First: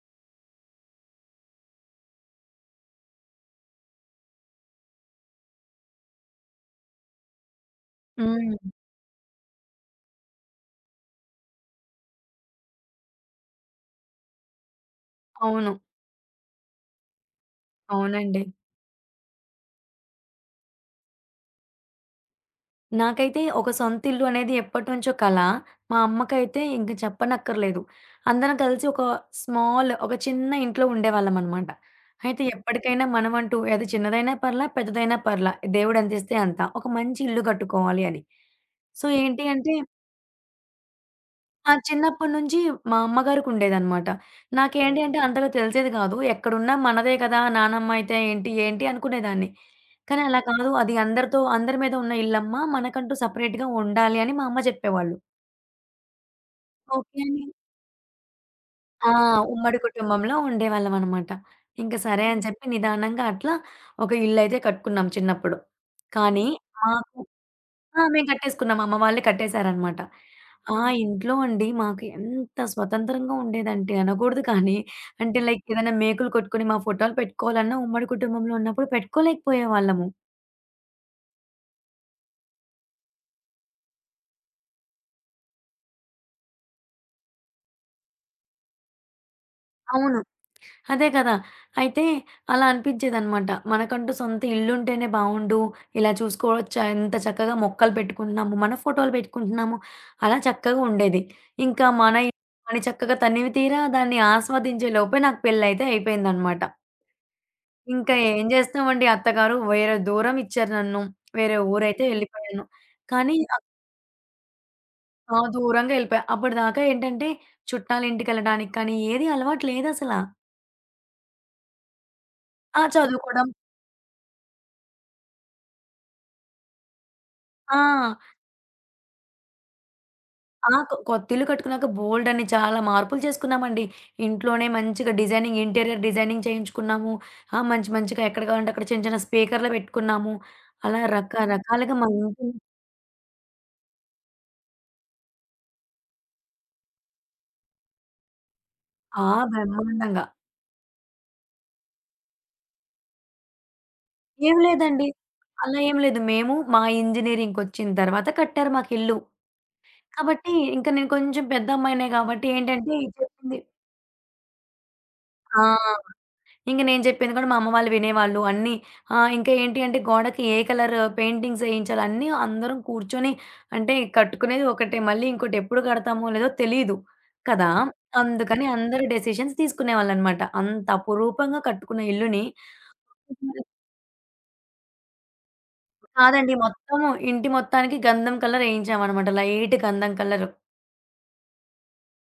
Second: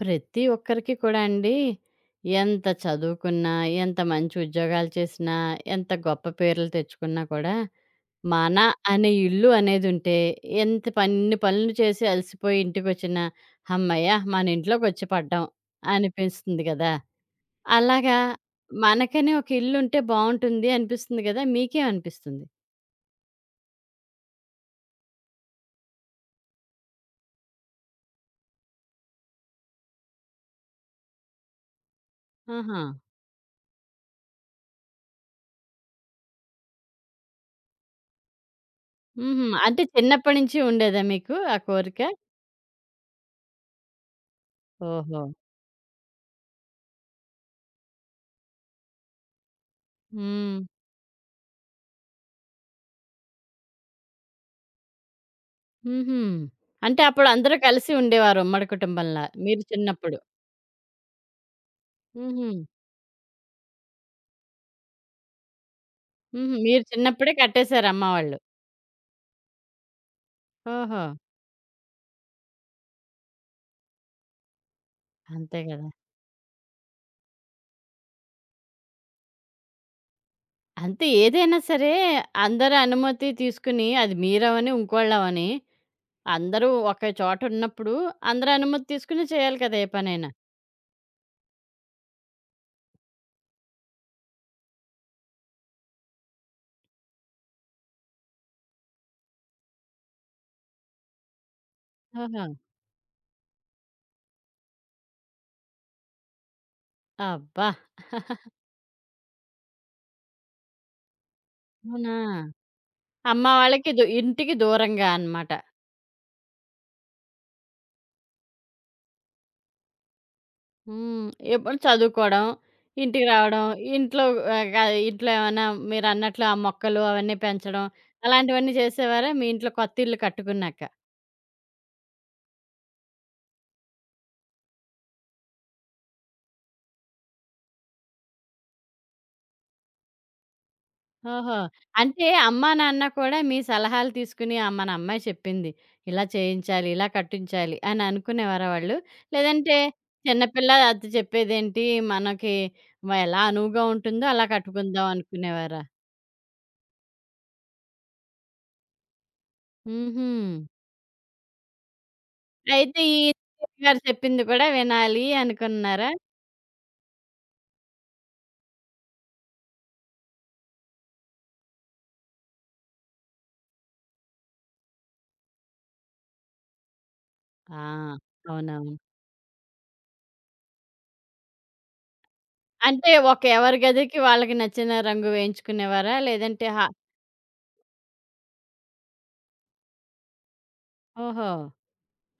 ప్రతి ఒక్కరికి కూడా అండి ఎంత చదువుకున్నా, ఎంత మంచి ఉద్యోగాలు చేసినా, ఎంత గొప్ప పేర్లు తెచ్చుకున్నా కూడా, మన హ్మ్. అనే ఇల్లు అనేదుంటే ఎంత ఇన్ని పనులు చేసి అలసిపోయి ఇంటికొచ్చినా, హమ్మయ్య! మన ఇంట్లోకొచ్చి పడ్డాం అవును. అనిపిస్తుంది గదా! అలాగా అవునండి. మనకని ఒక ఇల్లుంటే బావుంటుంది అనిపిస్తుంది గదా! మీకేమనిపిస్తుంది? నాకైతే ఒక సొంతిల్లు అనేది ఎప్పటినుంచో కల. మా అమ్మకైతే ఇంక చెప్పనక్కర్లేదు. అందరం కలిసి ఒక ఒక చిన్న ఇంట్లో ఉండేవాళ్ళమనమాట. అయితే ఆహా! ఎప్పటికైనా మనమంటూ అది చిన్నదైనా పర్లా, పెద్దదైనా పర్లా దేవుడంతిస్తే అంత. ఒక మంచి ఇల్లు కట్టుకోవాలి అని. సో ఏంటి హుహు. అంటే అంటే చిన్నప్పటి నుంచి ఉండేదా మీకు ఆ ఆ! కోరిక? చిన్నప్పటి నుంచి మా అమ్మగారికుండేదనమాట. నాకేంటి అంటే ఓహో! అంతగా తెలిసేది కాదు. ఎక్కడున్నా మనదే కదా! నానమ్మ అయితే ఏంటి, ఏంటి అనుకునేదాన్ని. కానీ అలా హ్మ్. కాదు. అది అందరితో అందరి మీద ఉన్న ఇల్లమ్మ. మనకంటూ సెపరేట్‌గా ఉండాలి అని మా అమ్మ చెప్పేవాళ్ళు. హుహు. అంటే ఓకే అప్పుడు అండి. అందరూ కలిసి ఉండేవారు ఉమ్మడి ఆ! కుటుంబంలా. మీరు ఉమ్మడి చిన్నప్పుడు. కుటుంబంలో ఉండేవాళ్ళమనమాట. ఇంక సరే అని హుహు. చెప్పి నిదానంగా అట్లా ఒక ఇల్లయితే కట్టుకున్నాం చిన్నప్పుడు. కానీ హుహు. మీరు మాకు చిన్నప్పుడే కట్టేశారు ఆ! అమ్మ మేము వాళ్ళు. కట్టేసుకున్నాం. అమ్మ వాళ్ళే కట్టేశారనమాట. ఆ ఓహో! ఇంట్లో అండి మాకు ఎంత స్వతంత్రంగా ఉండేదంటే అనకూడదు కానీ, అంటే అంతే లైక్ గదా! ఏదైనా మేకులు కొట్టుకొని మా ఫోటోలు పెట్టుకోవాలన్నా ఉమ్మడి కుటుంబంలో ఉన్నప్పుడు పెట్టుకోలేకపోయేవాళ్ళము. అంతే ఏదైనా సరే అందరి అనుమతి తీసుకుని అది మీరవని, ఇంకోళ్ళవని అందరూ ఒకే చోట ఉన్నప్పుడు అందరి అనుమతి తీసుకుని చేయాలి కదా! ఏ అవును. పనైనా. అదే కదా! అయితే అలా అనిపించేదనమాట. మనకంటూ సొంత ఇల్లుంటేనే బావుండు. ఇలా చూసుకోవచ్చా ఎంత చక్కగా మొక్కలు పెట్టుకుంటున్నాము, మన ఫోటోలు పెట్టుకుంటున్నాము. అలా చక్కగా ఉండేది. ఇంకా మన ఇల్లు ఓహో! అని చక్కగా తనివి తీరా దాన్ని ఆస్వాదించే లోపే నాకు పెళ్లయితే అయిపోయిందనమాట. అబ్బా! ఇంకా ఏం చేస్తామండి అత్తగారు వేరే దూరం ఇచ్చారు నన్ను. వేరే ఊరైతే అవునా! వెళ్ళిపోయాను. కానీ అమ్మ వాళ్ళకి ఇంటికి దూరంగా ఆ! అన్నమాట. దూరంగా వెళ్ళిపోయా. అప్పటిదాకా ఏంటంటే చుట్టాలింటికెళ్ళడానికి కానీ ఏది అలవాటు లేదసల. హ్మ్. ఎప్పుడు చదువుకోవడం, ఆ! ఇంటికి చదువుకోవడం. రావడం, ఇంట్లో ఆహ్, గా ఇంట్లో ఏమన్నా మీరన్నట్లు ఆ మొక్కలు అవన్నీ ఆ! పెంచడం, అలాంటివన్నీ చేసేవారా మీ ఇంట్లో కొత్త ఇల్లు ఆ! కట్టుకున్నాక? కొ కొత్తిల్లు కట్టుకున్నాక చాలా మార్పులు చేసుకున్నామండి. ఇంట్లోనే మంచిగా ఇంటీరియర్ డిజైనింగ్ చేయించుకున్నాము. ఆ! మంచి మంచిగా ఎక్కడ కావాలంటే అక్కడ చిన్న చిన్న స్పీకర్‌లు పెట్టుకున్నాము. అలా ఓహో! రకరకాలుగా మా అంటే ఇంటిని అమ్మా, నాన్న కూడా మీ సలహాలు తీసుకుని మన అమ్మాయి చెప్పింది, ఇలా చేయించాలి, ఇలా కట్టించాలి అని అనుకునేవారా వాళ్ళు? ఆ! లేదంటే బ్రహ్మాండంగా. చిన్నపిల్ల అది చెప్పేదేంటి మనకి ఎలా అనువుగా ఉంటుందో అలా ఏం కట్టుకుందాం లేదండి. అలా అనుకునేవారా? ఏం లేదు. మేము మా ఇంజినీరింగ్‌కొచ్చిన తర్వాత కట్టారు మాకిల్లు. హుహు. కాబట్టి ఇంక నేను కొంచెం పెద్ద అమ్మాయినే గాబట్టి ఏంటంటే అయితే ఈ చెప్పింది గారు చెప్పింది కూడా వినాలి ఆ! అనుకున్నారా? ఇంక నేను చెప్పింది కూడా మా అమ్మ వాళ్ళు వినేవాళ్ళు అన్నీ. ఇంకా ఏంటి అంటే గోడకి ఏ కలర్ పెయింటింగ్స్ ఏయించాలి అన్నీ అందరం కూర్చొని అంటే కట్టుకునేది ఒకటే. మళ్ళీ ఇంకోటి ఎప్పుడు కడతామో లేదో తెలీదు కదా! ఆ! అందుకని అవునవును. అందరూ డెసిషన్స్ తీసుకునేవాళ్ళనమాట. అంత అపురూపంగా కట్టుకున్న ఇల్లుని అంటే ఒక ఎవరి గదికి వాళ్ళకి నచ్చిన రంగు వేయించుకునేవారా? కాదండి. లేదంటే మొత్తము ఇంటి మొత్తానికి గంధం కలర్ ఏయించామనమాట. లైట్ గంధం కలర్. ఓహో!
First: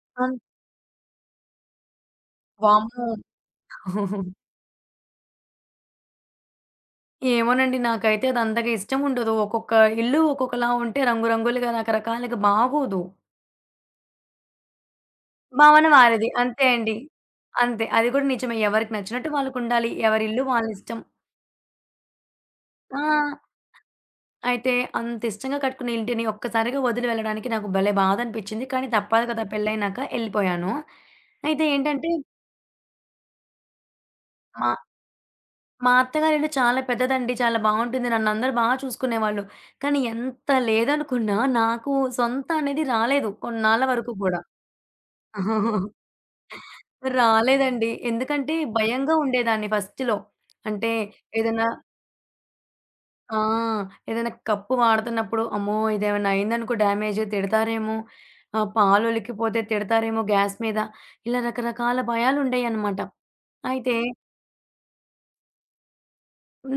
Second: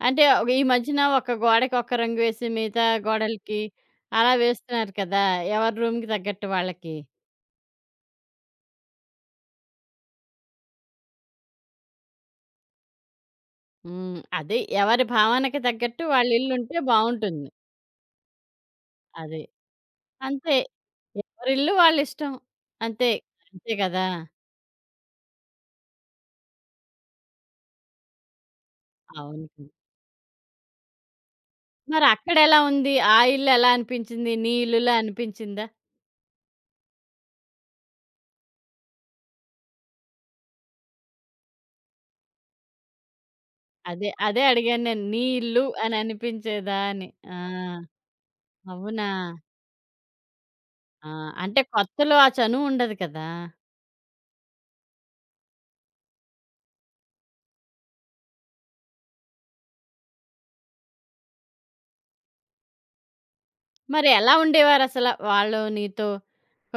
అంటే అన్ ఈ మధ్యన ఒక గోడకి ఒక రంగు వేసి మిగతా వామ్మో! గోడలకి అలా వేస్తున్నారు కదా! ఎవరి రూమ్‌కి తగ్గట్టు వాళ్ళకి. ఏమోనండి. నాకైతే అది అంతగా ఇష్టం ఉండదు. ఒక్కొక్క ఇల్లు ఒక్కొక్కలా ఉంటే రంగురంగులుగా, రకరకాలుగా బాగోదు. హ్మ్. అదే ఎవరి భావనకి భావన తగ్గట్టు వాళ్ళ వారిది. అంతే ఇల్లుంటే అండి. బావుంటుంది. అంతే. అది కూడా నిజమే. ఎవరికి నచ్చినట్టు అది. వాళ్ళకుండాలి. ఎవరి ఇల్లు అంతే. వాళ్ళిష్టం. ఎవరిల్లు వాళ్ళిష్టం. ఆ! అంతే. అంతే కదా! అయితే అంత ఇష్టంగా కట్టుకున్న ఇంటిని ఒక్కసారిగా వదిలి వెళ్ళడానికి నాకు భలే బాధనిపించింది. కానీ తప్పదు కదా! అవును. పెళ్ళైనాక ఎళ్ళిపోయాను. అయితే ఏంటంటే మరక్కడెలా ఉంది? ఆ ఇల్లు ఎలా అనిపించింది? నీ మా ఇల్లులా అనిపించిందా? మా అత్తగారిల్లు చాలా పెద్దదండి. చాలా బావుంటుంది. నన్నందరూ చూసుకునేవాళ్ళు. కానీ ఎంత లేదనుకున్నా నాకు సొంత అనేది రాలేదు కొన్నాళ్ళ అదే. వరకు గూడా. అదే అడిగాను నేను. నీ ఇల్లు అని అనిపించేదా అని. ఆ! రాలేదండి. ఎందుకంటే అవునా? భయంగా ఉండేదాన్ని ఫస్ట్‌లో. అంటే ఆ! అంటే ఏదైనా కొత్తలో ఆ చనువు ఉండదు కదా! ఆ! ఏదైనా కప్పు వాడుతున్నప్పుడు అమ్మో! ఇదేమన్నా అయిందనుకో డ్యామేజ్ తిడతారేమో! పాలొలికిపోతే తిడతారేమో గ్యాస్ మీద. ఇలా రకరకాల భయాలుండేయన్నమాట. అయితే మరి ఎలా ఉండేవారసల వాళ్ళు నీతో?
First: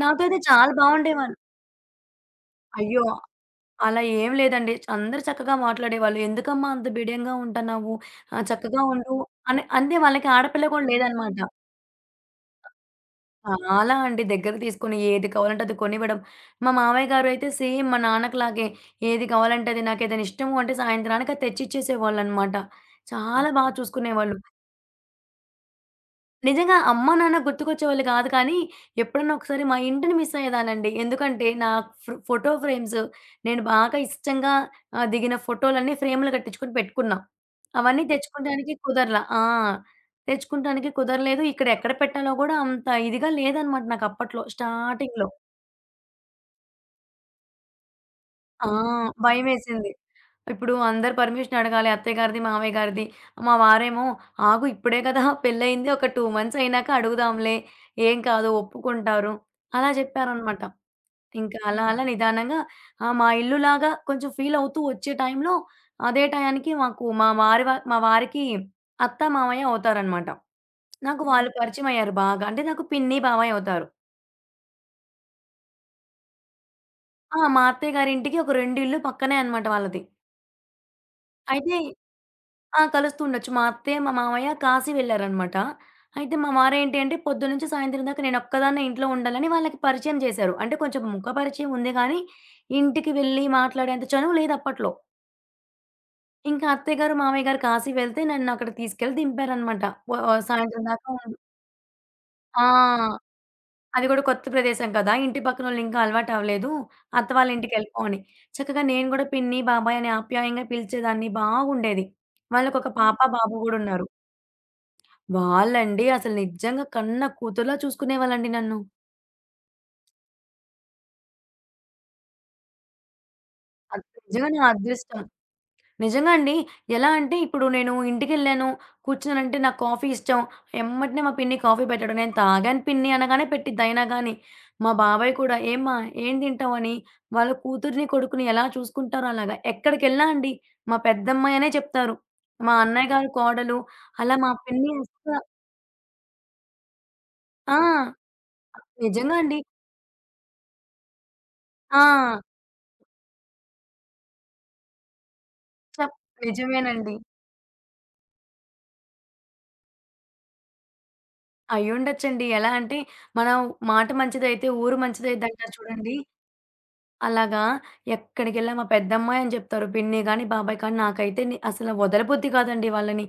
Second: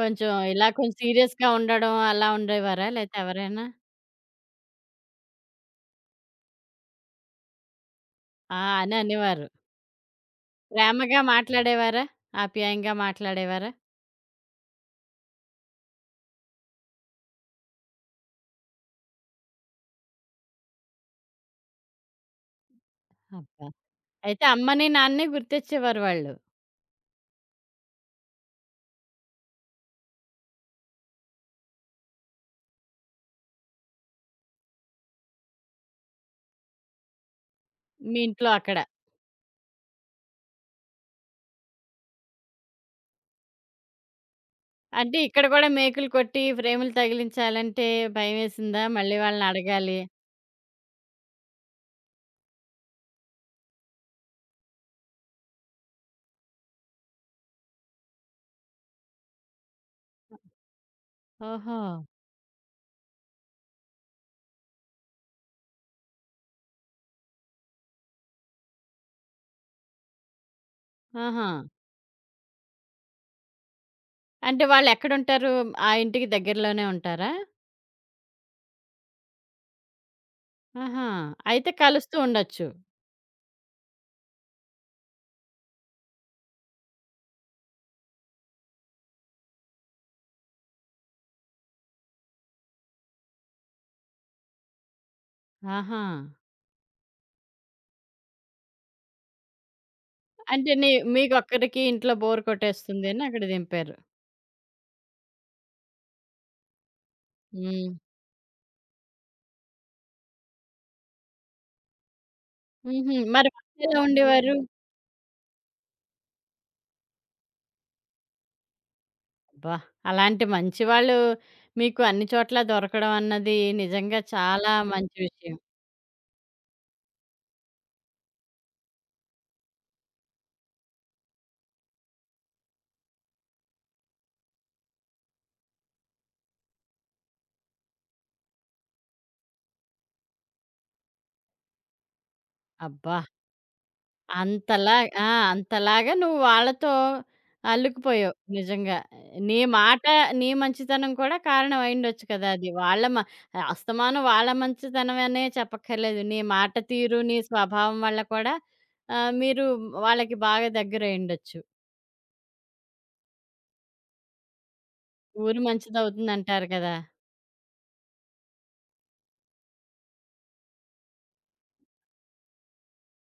నాతో అయితే ఇలా చాలా కొంచెం బావుండేవాళ్ళు. సీరియస్‌గా ఉండడం అలా ఉండేవారా? అయ్యో! లేతే ఎవరైనా? అలా ఏం లేదండి. అందరూ చక్కగా మాట్లాడేవాళ్ళు. "ఎందుకమ్మా అంత బిడియంగా ఉంటన్నావు? ఆ! చక్కగా అని ఉండు" అనేవారు. అని అంటే వాళ్ళకి ఆడపిల్ల కూడా ప్రేమగా లేదనమాట. మాట్లాడేవారా? ఆప్యాయంగా మాట్లాడేవారా? చాలా అండి దగ్గరకి తీసుకొని ఏది కావాలంటే అది కొనివ్వడం. మా మామయ్య గారు అయితే సేమ్ మా నాన్నకిలాగే ఏది కావాలంటే అది నాకేదైనా ఇష్టము అంటే సాయంత్రానికి అది తెచ్చిచ్చేసేవాళ్ళనమాట. చాలా అబ్బా! బాగా చూసుకునేవాళ్ళు. అయితే అమ్మని, నాన్నని గుర్తొచ్చేవారు వాళ్ళు. నిజంగా అమ్మ, నాన్న గుర్తుకొచ్చేవాళ్ళు కాదు కానీ, ఎప్పుడన్నా ఒకసారి మా ఇంటిని మిస్ అయ్యేదాన్నండి. ఎందుకంటే నా ఫోటో ఫ్రేమ్స్ నేను బాగా ఇష్టంగా దిగిన ఫోటోలన్నీ ఫ్రేములు కట్టించుకొని పెట్టుకున్నా. అవన్నీ మీ ఇంట్లో తెచ్చుకోడానికి అక్కడ. కుదరల. ఆ! తెచ్చుకుంటానికి కుదరలేదు. ఇక్కడ ఎక్కడ పెట్టాలో గూడా అంత ఇదిగా లేదనమాట నాకప్పట్లో అంటే స్టార్టింగ్‌లో. ఇక్కడ కూడా మేకులు కొట్టి ఫ్రేములు తగిలించాలంటే ఆ! భయమేసిందా? మళ్ళీ భయమేసింది. వాళ్ళనడగాలి. ఇప్పుడు అందరి పర్మిషన్ అడగాలి. అత్తయ్య గారిది, మామయ్య గారిది. మా వారేమో, "ఆగు ఇప్పుడే కదా పెళ్లయింది. ఒక 2 మంత్స్ అయినాక అడుగుదాంలే. ఏం కాదు ఒప్పుకుంటారు." అలా చెప్పారనమాట. ఇంకా ఓహో! అలా అలా నిదానంగా ఆ! మా ఇల్లులాగా కొంచెం ఫీల్ అవుతూ వచ్చే టైంలో అదే టయానికి మాకు మా వారికి అత్త, మామయ్య అవుతారనమాట. నాకు ఆహా! వాళ్ళు పరిచయమయ్యారు బాగా. అంటే నాకు పిన్ని, బాబాయ్ అవుతారు. అంటే వాళ్ళెక్కడుంటారు? ఆ ఇంటికి దగ్గరలోనే ఉంటారా? ఆ! మా అత్తయ్య గారింటికి ఒక 2 ఇల్లు పక్కనే అన్నమాట వాళ్ళది. ఆహా! అయితే అయితే కలుస్తూ ఉండొచ్చు. ఆ! కలుస్తుండొచ్చు. మా అత్తయ్య, మా మామయ్య కాశీ వెళ్లారన్నమాట. అయితే మా వారేంటి అంటే పొద్దున్నుంచి సాయంత్రం దాకా నేనొక్కదాన్నే ఇంట్లో ఉండాలని వాళ్ళకి పరిచయం చేశారు. అంటే కొంచెం ముఖ పరిచయం ఉంది గానీ, ఇంటికి వెళ్లి మాట్లాడేంత చనువు లేదు అప్పట్లో. ఆహా! ఇంకా అత్తయ్య గారు, మామయ్య గారు కాశీ వెళ్తే నన్నక్కడ తీసుకెళ్ళి దింపారన్నమాట. వ అంటే సాయంత్రం దాకా ఉండి మీకొక్కరికి ఇంట్లో బోర్ ఆ! కొట్టేస్తుందని అక్కడ దింపారు. అది గూడా కొత్త ప్రదేశం కదా! ఇంటి పక్కనోళ్ళు ఇంకా అలవాటవ్వలేదు. అత్త వాళ్ళ హ్మ్. ఇంటికెళ్ళిపో అని. చక్కగా నేను గూడా పిన్ని, బాబాయ్ అని ఆప్యాయంగా పిలిచేదాన్ని బాగుండేది. వాళ్ళకొక హుహు. పాప, మరి బాబు వాళ్ళెలా గూడున్నారు. ఉండేవారు? వాళ్ళండి అసలు నిజంగా కన్న కూతురులా చూసుకునేవాళ్ళండి నన్ను. అబ్బా! అలాంటి మంచి వాళ్ళు మీకు అన్ని చోట్ల దొరకడం అన్నది అది నిజంగా నిజంగా నా చాలా మంచి అదృష్టం. విషయం. నిజంగా అండి. ఎలా అంటే ఇప్పుడు నేను ఇంటికెళ్ళాను, కూర్చున్నానంటే నాకు కాఫీ ఇష్టం. ఎమ్మటనే మా పిన్ని కాఫీ పెట్టడం. నేను తాగాను పిన్ని అనగానే పెట్టిద్ది అయినా గాని. మా బాబాయ్ కూడా "ఏమ్మా ఏం తింటావని?" వాళ్ళ కూతుర్ని, కొడుకుని ఎలా చూసుకుంటారో అలాగా. ఎక్కడికెళ్ళినా అండి మా పెద్దమ్మాయి అనే చెప్తారు. మా అన్నయ్య అబ్బా! గారి కోడలు అలా మా పిన్ని అంతలా ఆ! అస్సల. అంతలాగా నువ్వు వాళ్ళతో ఆ! అల్లుకుపోయావు నిజంగా. నిజంగా నీ అండి. మాట, నీ మంచితనం కూడా కారణం అయ్యుండొచ్చు ఆ! కదా! అది. వాళ్ళ మ అస్తమానం వాళ్ళ మంచితనమనే చెప్ చెప్పక్కర్లేదు. నీ మాట నిజమేనండి. తీరు, నీ స్వభావం వల్ల కూడా మీరు వాళ్ళకి బాగా దగ్గరయ్యుండొచ్చు. అయ్యుండొచ్చండి. ఎలా అంటే మనం మాట మంచిదైతే ఊరు ఊరు మంచిదైద్దంటారు చూడండి. మంచిదవుతుందంటారు కదా! అలాగా ఎక్కడికెళ్ళా మా పెద్దమ్మాయి అని చెప్తారు. పిన్ని గాని, బాబాయ్ కానీ నాకైతే అసలు వదలబుద్ధి కాదండి వాళ్ళని.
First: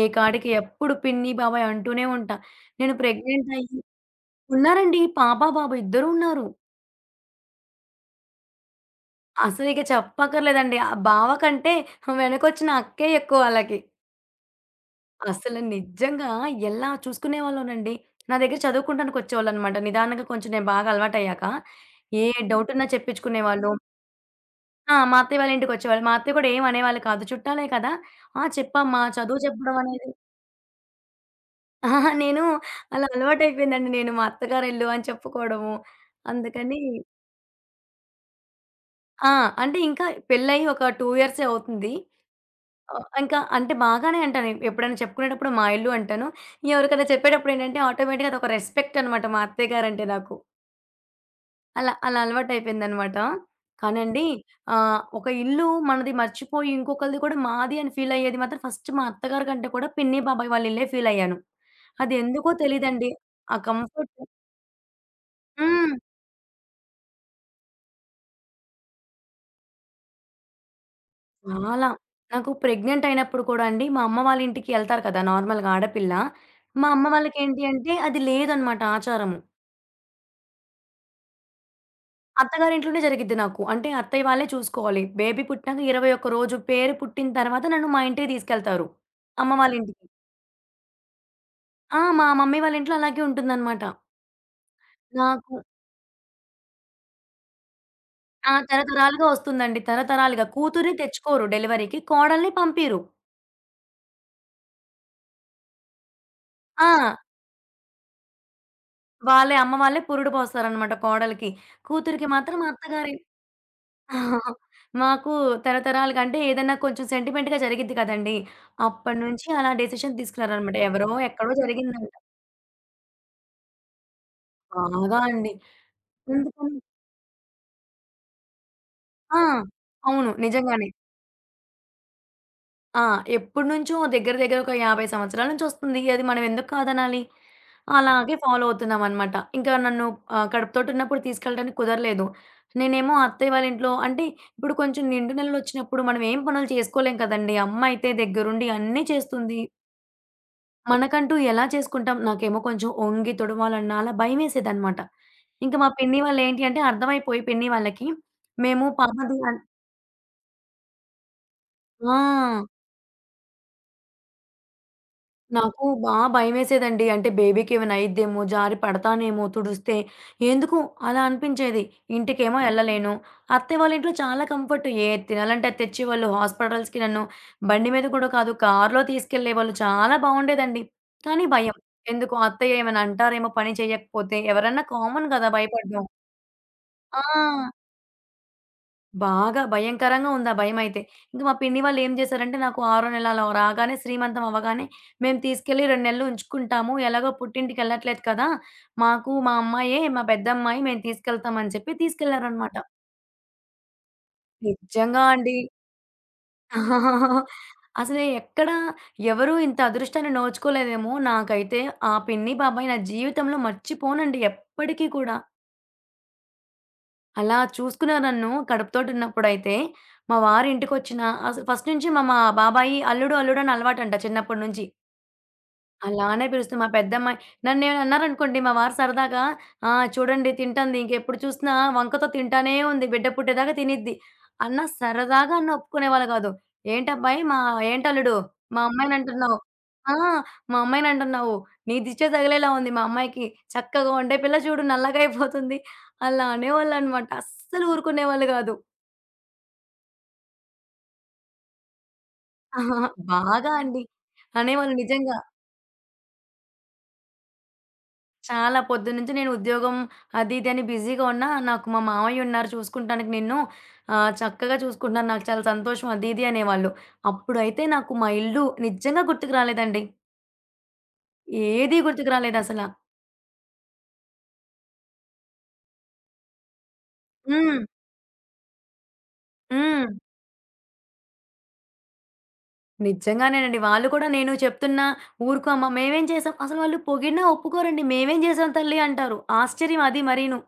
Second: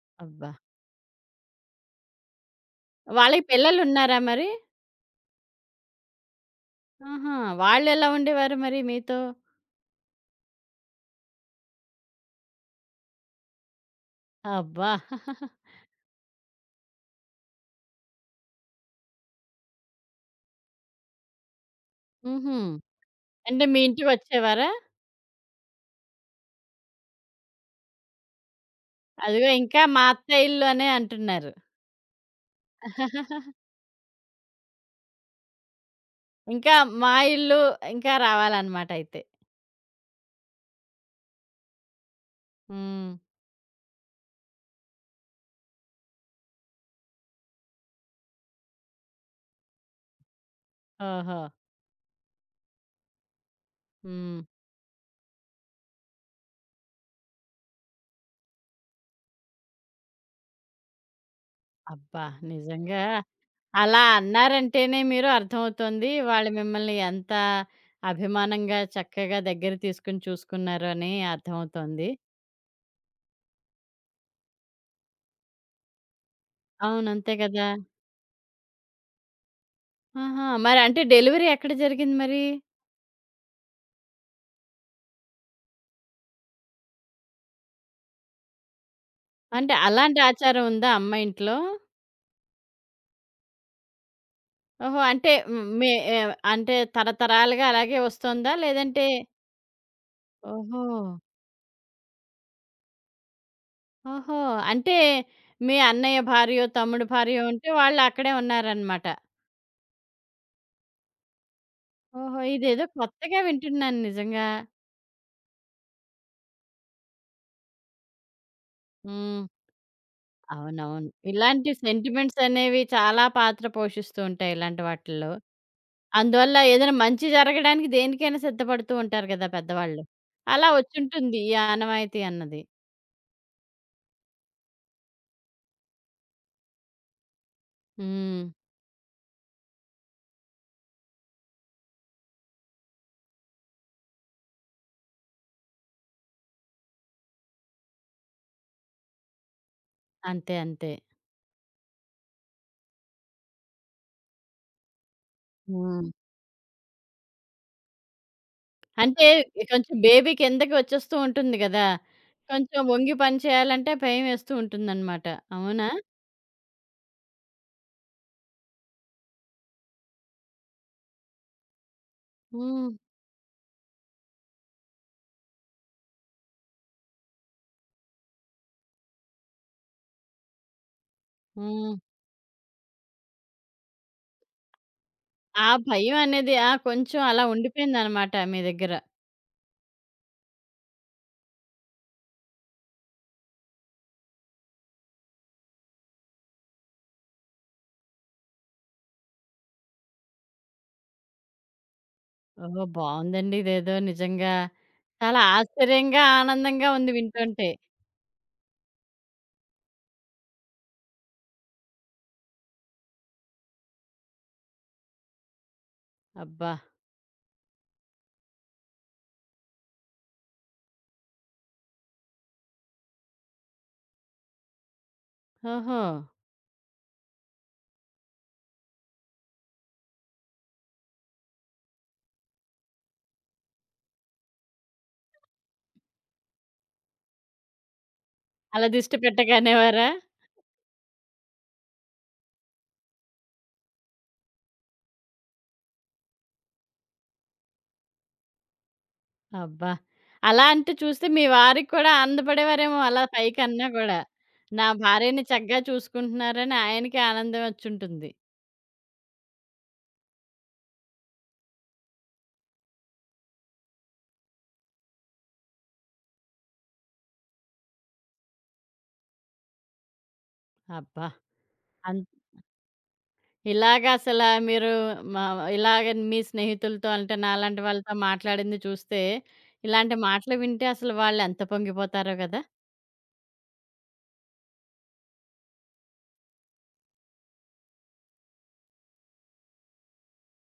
ఏ కాడికి అబ్బా! ఎప్పుడు పిన్ని, బాబాయ్ అంటూనే ఉంటా. నేను వాళ్ళకి ప్రెగ్నెంట్ అయ్యి పిల్లలున్నారా మరి? ఉన్నారండి. పాప, బాబు ఇద్దరు ఉన్నారు. ఆహా! వాళ్ళెలా ఉండేవారు మరి మీతో? అసలిక చెప్పక్కర్లేదండి. ఆ బావ కంటే వెనకొచ్చిన అక్కే ఎక్కువ ఆళ్ళకి. అబ్బా! అసలు నిజంగా ఎలా చూసుకునేవాళ్ళోనండి. నా దగ్గర చదువుకుంటానికొచ్చేవాళ్ళనమాట. నిదానంగా కొంచెం నేను బాగా అలవాటయ్యాక. ఏ హుహు. డౌటున్నా అంటే చెప్పించుకునేవాళ్ళు. మీ ఇంటికొచ్చేవారా? ఆ! మా అత్తయ్య వాళ్ళ ఇంటికొచ్చేవాళ్ళు. మా అత్తయ్య కూడా ఏం అనేవాళ్ళు కాదు. చుట్టాలే కదా! ఆ! చెప్పమ్మా చదువు అదిగో చెప్పడం ఇంకా మా అనేది అత్త ఇల్లు అనే అంటున్నారు. అహహా! నేను అలా అలవాటయిపోయిందండి నేను మా అత్తగారిల్లు అని చెప్పుకోవడము. ఇంకా అందుకని మా ఇల్లు ఇంకా రావాలన్నమాట అయితే. ఆ! అంటే ఇంకా పెళ్లయ్యి ఒక 2 ఇయర్సే అవుతుంది. హ్మ్. ఇంకా అంటే బాగానే అంటాను. ఎప్పుడైనా చెప్పుకునేటప్పుడు మా ఇల్లు అంటాను. ఎవరికైనా చెప్పేటప్పుడేంటంటే ఆటోమేటిక్‌గా అదొక రెస్పెక్ట్ అనమాట మా అత్తయ్య గారంటే నాకు. ఓహో! అలా అలా అలవాటయిపోయిందనమాట. కానండి హ్మ్. ఒక ఇల్లు మనది మర్చిపోయి ఇంకొకళ్ళది కూడా మాది అని ఫీలయ్యేది మాత్రం ఫస్ట్ మా అత్తగారి కంటే కూడా పిన్ని, బాబాయి వాళ్ళ ఇల్లే ఫీలయ్యాను. అది అబ్బా! ఎందుకో నిజంగా తెలీదండి. ఆ అలా కంఫర్ట్. అన్నారంటేనే మీరు హ్మ్. అర్థమవుతుంది. వాళ్ళు మిమ్మల్ని ఎంత అభిమానంగా చక్కగా దగ్గర తీసుకొని చూసుకున్నారు అని చాలా. అర్థమవుతోంది. నాకు ప్రెగ్నెంట్ అయినప్పుడు కూడా అండి మా అమ్మ వాళ్ళ ఇంటికి ఎళ్తారు కదా! నార్మల్‌గా ఆడపిల్ల. మా అమ్మ అవును. అంతే వాళ్ళకేంటి కదా! అంటే అది లేదనమాట ఆచారము. ఆహా! మరి అంటే డెలివరీ ఎక్కడ జరిగింది మరి? అత్తగారింట్లోనే జరిగిద్ది నాకు. అంటే అత్తయ్య వాళ్ళే చూసుకోవాలి. బేబీ పుట్టినాక 21 రోజు పేరు పుట్టిన తర్వాత నన్ను మా ఇంటికి తీసుకెళ్తారు. అమ్మ అంటే వాళ్ళ ఇంటికి. అలాంటి ఆచారం ఉందా అమ్మ ఇంట్లో? ఆ! మా మమ్మీ వాళ్ళ ఇంట్లో అలాగే ఉంటుందనమాట. ఓహో! అంటే నాకు మే అంటే తరతరాలుగా అలాగే వస్తోందా? ఆ! లేదంటే తరతరాలుగా వస్తుందండి. తరతరాలుగా. ఓహో! కూతురిని తెచ్చుకోరు డెలివరీకి. కోడల్ని పంపిరు. ఓహో! అంటే మీ అన్నయ్య భార్యో, ఆ! తమ్ముడు భార్యో ఉంటే వాళ్ళక్కడే ఉన్నారనమాట. అమ్మ వాళ్ళే పురుడు పోస్తారనమాట కోడలికి. కూతురికి ఓహో! మాత్రం మా ఇదేదో అత్తగారి. కొత్తగా వింటున్నాను నిజంగా. మాకు తరతరాలుగా అంటే ఏదైనా కొంచెం సెంటిమెంట్‌గా జరిగిద్ది కదండీ! హ్మ్. అప్పటినుంచి అలా డెసిషన్ తీసుకున్నారనమాట. అవునవును. ఎవరో ఎక్కడో ఇలాంటి జరిగిందంట. సెంటిమెంట్స్ అనేవి చాలా పాత్ర పోషిస్తూ ఉంటాయి ఇలాంటి బాగా వాటిల్లో. అండి. అందువల్ల అందుకని ఏదైనా మంచి జరగడానికి దేనికైనా సిద్ధపడుతూ ఉంటారు ఆ! గదా పెద్దవాళ్ళు. అవును. అలా నిజంగానే. వచ్చుంటుంది ఈ ఆనవాయితీ అన్నది. ఆ! ఎప్పటినుంచో దగ్గర దగ్గర ఒక 50 సంవత్సరాల నుంచి వస్తుంది. అది మనం ఎందుకు కాదనాలి? అలాగే హ్మ్. ఫాలో అవుతున్నామనమాట. ఇంకా నన్ను కడుపుతోటున్నప్పుడు తీసుకెళ్ళడానికి కుదరలేదు. నేనేమో అత్తయ్య వాళ్ళ ఇంట్లో అంటే ఇప్పుడు కొంచెం నిండు నెలలొచ్చినప్పుడు మనం ఏం పనులు చేసుకోలేం కదండీ! అమ్మ అయితే దగ్గరుండి అన్నీ చేస్తుంది. అంతే. అంతే. మనకంటూ ఎలా చేసుకుంటాం? నాకేమో కొంచెం ఒంగి తొడవాలన్నా అలా భయమేసేదనమాట. ఇంకా మా హ్మ్. పిన్ని వాళ్ళేంటి అంటే అర్థమైపోయి పిన్ని వాళ్ళకి మేము అంటే పాపది కొంచెం బేబీ కిందకి వచ్చేస్తూ ఉంటుంది గదా! ఆ! కొంచెం వంగి పని చేయాలంటే భయమేస్తూ ఉంటుందనమాట. నాకు అవునా? భయమేసేదండి. అంటే బేబీకేమైనా అయిద్దేమో, జారి పడతానేమో తుడిస్తే. ఎందుకో అలా అనిపించేది. ఇంటికేమో హ్మ్. ఎళ్ళలేను. అత్తయ్య వాళ్ళ ఇంట్లో చాలా కంఫర్ట్. ఏది తినాలంటే అది తెచ్చేవాళ్ళు. హాస్పిటల్స్‌కి నన్ను బండి మీద కూడా కాదు, కారులో తీసుకెళ్ళేవాళ్ళు. చాలా బావుండేదండి. కానీ భయం. హ్మ్. ఎందుకు అత్తయ్య ఏమైనా అంటారేమో పని చేయకపోతే. ఎవరన్నా కామన్ గదా ఆ భయపడడం. భయం అనేది ఆ! కొంచెం ఆ! అలా ఉండిపోయిందనమాట మీ దగ్గర. బాగా భయంకరంగా ఉంది ఆ భయమైతే. ఇంక మా పిన్ని వాళ్ళు ఏం చేశారంటే, నాకు ఆరో నెల అలా రాగానే శ్రీమంతం అవ్వగానే, "మేము తీసుకెళ్ళి 2 నెలలు ఉంచుకుంటాము. ఎలాగో పుట్టింటికెళ్ళట్లేదు కదా! మాకు మా అమ్మాయే మా పెద్దమ్మాయి మేము తీసుకెళ్తాం" అని చెప్పి తీసుకెళ్లారనమాట. ఓహ్! బావుందండి ఇదేదో నిజంగా. నిజంగా చాలా అండి. ఆశ్చర్యంగా, ఆనందంగా ఉంది వింటుంటే. అసలు ఎక్కడ ఎవరు ఇంత అదృష్టాన్ని నోచుకోలేదేమో! నాకైతే ఆ పిన్ని, బాబాయి నా జీవితంలో మర్చిపోనండి ఎప్పటికి కూడా. అబ్బా! అలా చూసుకున్నారు నన్ను కడుపుతోటున్నప్పుడైతే. మా వారింటికొచ్చినా అసలు ఫస్ట్ నుంచి మా మా బాబాయి అల్లుడు అని అలవాటంట చిన్నప్పటి నుంచి. ఓహో! అలానే పిలుస్తుంది. మా పెద్దమ్మాయి నన్నేమైనా అన్నారనుకోండి, మా వారు సరదాగా, "ఆ! చూడండి తింటంది. ఇంకెప్పుడు చూసినా వంకతో తింటానే ఉంది. బిడ్డ పుట్టేదాకా తినిద్ది" అన్న సరదాగా అన్న ఒప్పుకునేవాళ్ళు కాదు. "ఏంటబ్బాయి మా ఏంటల్లుడు మా అలా దిష్టి అమ్మాయినంటున్నావు? పెట్టకనేవారా? ఆ! మా అమ్మాయినంటున్నావు. నీ దిచ్చే తగిలేలా ఉంది మా అమ్మాయికి. చక్కగా ఒంటె పిల్ల చూడు నల్లగా అయిపోతుంది." అలా అనేవాళ్ళనమాట. అస్సలు ఊరుకునేవాళ్ళు కాదు. అబ్బా! అలా అంటూ చూస్తే మీ వారికి కూడా ఆనందపడేవారేమో ఆహా, అలా బాగా పైకన్నా అండి. గూడా. నా అనేవాళ్ళు నిజంగా. భార్యని చక్కగా చూసుకుంటున్నారని ఆయనకి ఆనందం వచ్చుంటుంది. చాలా పొద్దున్నుంచి నేను ఉద్యోగం అది ఇది అని బిజీగా ఉన్నా, నాకు మా మామయ్య ఉన్నారు చూసుకుంటానికి నిన్ను. చక్కగా చూసుకుంటున్నారు. నాకు చాలా సంతోషం అది ఇది అనేవాళ్ళు. అప్పుడైతే నాకు మా ఇల్లు నిజంగా గుర్తుకు రాలేదండి. అబ్బా! ఏది అన్ గుర్తుకు రాలేదసల. ఇలాగ అసల మీరు మా ఇలాగ మీ స్నేహితులతో అంటే నాలాంటి హ్మ్. వాళ్ళతో మాట్లాడింది చూస్తే, హ్మ్. ఇలాంటి మాటలు వింటే అసలు వాళ్ళెంత పొంగిపోతారో గదా! నిజంగానేనండి. వాళ్ళు కూడా నేను చెప్తున్నా, "ఊరుకో అమ్మ మేమేం చేసాం" అసలు వాళ్ళు పొగిడినా ఒప్పుకోరండి. "మేమేం చేసాం తల్లి" అంటారు. ఆశ్చర్యం అది మరీను.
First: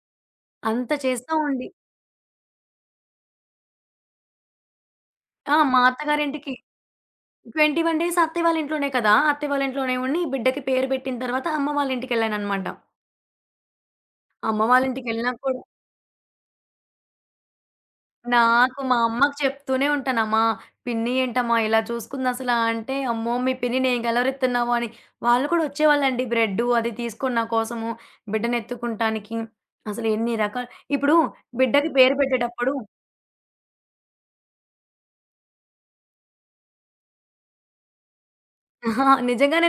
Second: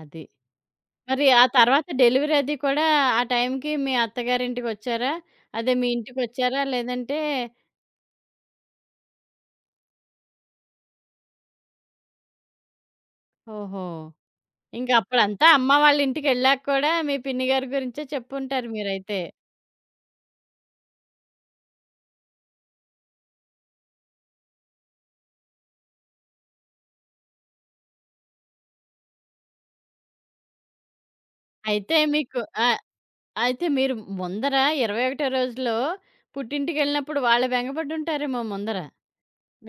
అది. అంత మరి ఆ చేస్తామండి. తర్వాత డెలివరీ అది కూడా ఆ టైంకి మీ అత్తగారింటికొచ్చారా? ఆ! అదే మా మీ అత్తగారింటికి. ఇంటికొచ్చారా? లేదంటే 21 డేస్ అత్తయ్య వాళ్ళ ఇంట్లోనే కదా! అత్తయ్య వాళ్ళ ఇంట్లోనే ఉండి, బిడ్డకి పేరు పెట్టిన తర్వాత అమ్మ వాళ్ళ ఇంటికెళ్ళాననమాట. ఓహో! అమ్మ వాళ్ళ ఇంక ఇంటికెళ్ళినా అప్పుడంతా కూడా అమ్మ వాళ్ళ ఇంటికెళ్ళాక కూడా మీ పిన్ని గారి గురించే చెప్పుంటారు నాకు మా మీరైతే. అమ్మకి చెప్తూనే ఉంటానమ్మా, పిన్ని ఏంటమ్మా ఇలా చూసుకుందసలా అంటే, "అమ్మో! మీ పిన్నిని ఏం గెలవరెత్తున్నావు" అని. వాళ్ళు కూడా వచ్చేవాళ్ళండి బ్రెడ్డు అది తీసుకొని నా కోసము, బిడ్డనెత్తుకుంటానికి. అసలు ఎన్ని రకాలు ఇప్పుడు బిడ్డకి అయితే పేరు మీకు ఆ! పెట్టేటప్పుడు అయితే మీరు ముందర 21 రోజులో పుట్టింటికెళ్ళినప్పుడు వాళ్ళు బెంగపడుంటారేమో ముందర. అహా!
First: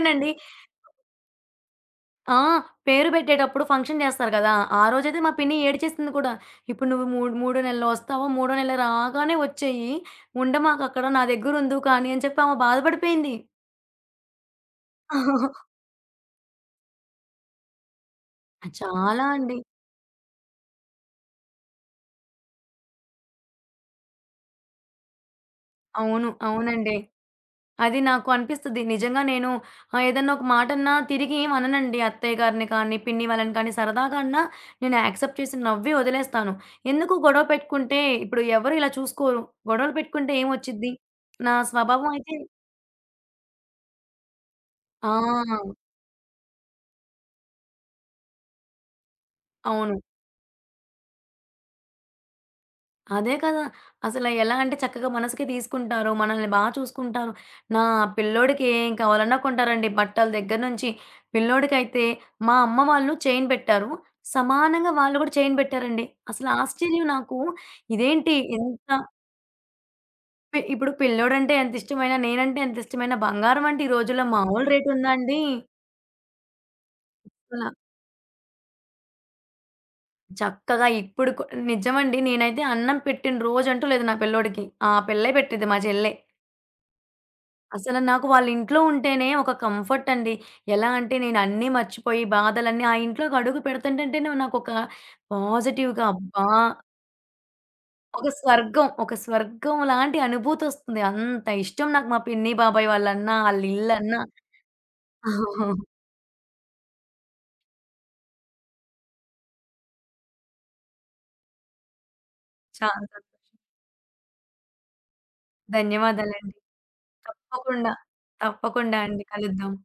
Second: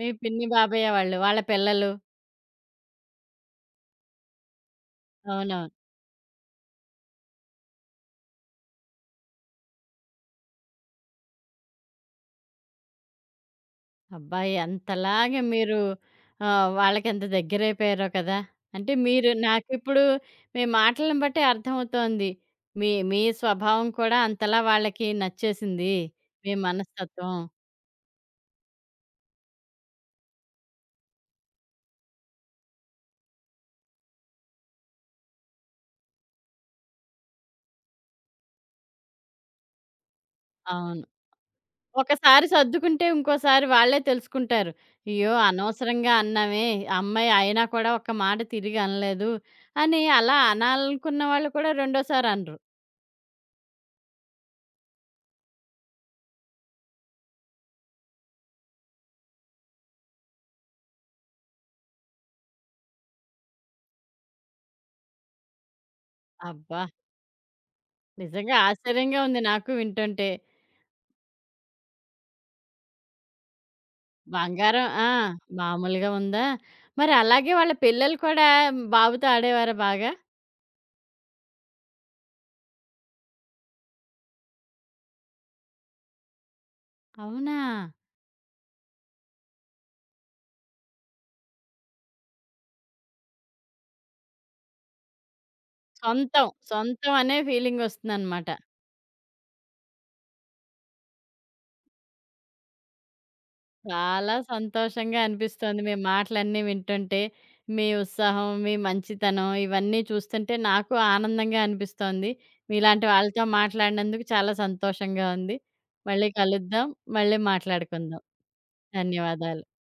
మీ పిన్ని, బాబయ్య వాళ్ళు, వాళ్ళ పిల్లలు. ఆ! పేరు పెట్టేటప్పుడు ఫంక్షన్ చేస్తారు గదా! ఆ రోజైతే మా పిన్ని అవునవును. ఏడ్చేసింది కూడా. "ఇప్పుడు నువ్వు మూడో నెలలో వస్తావో, మూడో నెల రాగానే వచ్చేయి. ఉండమాకక్కడ. నా దగ్గరుందువు కానీ" అని చెప్పి ఆమె బాధపడిపోయింది. అబ్బా! ఎంతలాగా మీరు వాళ్ళకెంత దగ్గరైపోయారో కదా! అంటే చాలా మీరు అండి. నాకిప్పుడు మాటలను బట్టి అర్థమవుతోంది. మీ మీ స్వభావం కూడా అంతలా వాళ్ళకి నచ్చేసింది. అవును. మీ అవునండి. మనస్తత్వం. అది నాకు అనిపిస్తది. నిజంగా నేను ఏదన్నా ఒక మాటన్నా తిరిగి ఏం అననండి. అత్తయ్య గారిని కానీ, పిన్ని వాళ్ళని కానీ సరదాగా అన్నా నేను యాక్సెప్ట్ చేసి నవ్వి వదిలేస్తాను. ఎందుకు గొడవ పెట్టుకుంటే ఇప్పుడు ఎవరు ఇలా చూసుకోరు. గొడవలు పెట్టుకుంటే ఏమొచ్చిద్ది? అవును. నా స్వభావం అయితే ఒకసారి సర్దుకుంటే ఇంకోసారి వాళ్ళే తెలుసుకుంటారు. అయ్యో! ఆ! అనవసరంగా అన్నామే. ఆ అమ్మాయి అయినా కూడా ఒక్క మాట తిరిగి అనలేదు అవును. అని అలా అనాలనుకున్న వాళ్ళు కూడా రెండోసారి అనరు. అదే కదా! అసల ఎలా అంటే చక్కగా మనసుకి తీసుకుంటారు. మనల్ని చూసుకుంటారు. నా పిల్లోడికి ఏం కావాలన్నా కొంటారండి. బట్టల దగ్గర నుంచి పిల్లోడికైతే మా అమ్మ వాళ్ళు చైన్ పెట్టారు. సమానంగా వాళ్ళు కూడా చైన్ పెట్టారండి. అసలు అబ్బా! ఆశ్చర్యం నాకు. ఇదేంటి నిజంగా ఇంత ఆశ్చర్యంగా ఉంది నాకు వింటుంటే. ఇప్పుడు పిల్లోడంటే ఎంత ఇష్టమైనా, నేనంటే ఎంత ఇష్టమైనా బంగారం అంటే ఈ రోజుల్లో మామూలు బంగారం రేట్ ఆ! ఉందా అండి? మామూలుగా ఉందా? మరి అలాగే అలా వాళ్ళ పిల్లలు కూడా బాబుతో ఆడేవారా బాగా? చక్కగా ఇప్పుడు నిజమండి. నేనైతే అన్నం పెట్టిన రోజంటూ లేదు నా పిల్లోడికి. ఆ పిల్లే పెట్టిద్ది మా చెల్లె. అవునా? అసల నాకు వాళ్ళ ఇంట్లో ఉంటేనే ఒక కంఫర్ట్ అండి. ఎలా అంటే నేను అన్నీ మర్చిపోయి బాధలన్నీ ఆ ఇంట్లోకి అడుగు పెడుతుంటంటేనే నాకొక పాజిటివ్‌గా అబ్బా! సొంతం. సొంతం అనే ఒక ఫీలింగొస్తుందనమాట. స్వర్గం, ఒక స్వర్గం లాంటి అనుభూతొస్తుంది. అంత ఇష్టం నాకు మా పిన్ని, బాబాయ్ వాళ్ళన్నా, ఆళ్ళ ఇల్లన్నా. చాలా సంతోషంగా అనిపిస్తోంది. మీ మాటలన్నీ వింటుంటే, మీ ఉత్సాహం, మీ మంచితనం ఇవన్నీ చూస్తుంటే నాకు ఆనందంగా అనిపిస్తోంది. చాలా మీలాంటి వాళ్ళతో సంతోషం. మాట్లాడినందుకు చాలా సంతోషంగా ఉంది. మళ్ళీ ధన్యవాదాలండి. కలుద్దాం. మళ్ళీ తప్పకుండా. మాట్లాడుకుందాం. తప్పకుండా అండి. ధన్యవాదాలు. కలుద్దాం.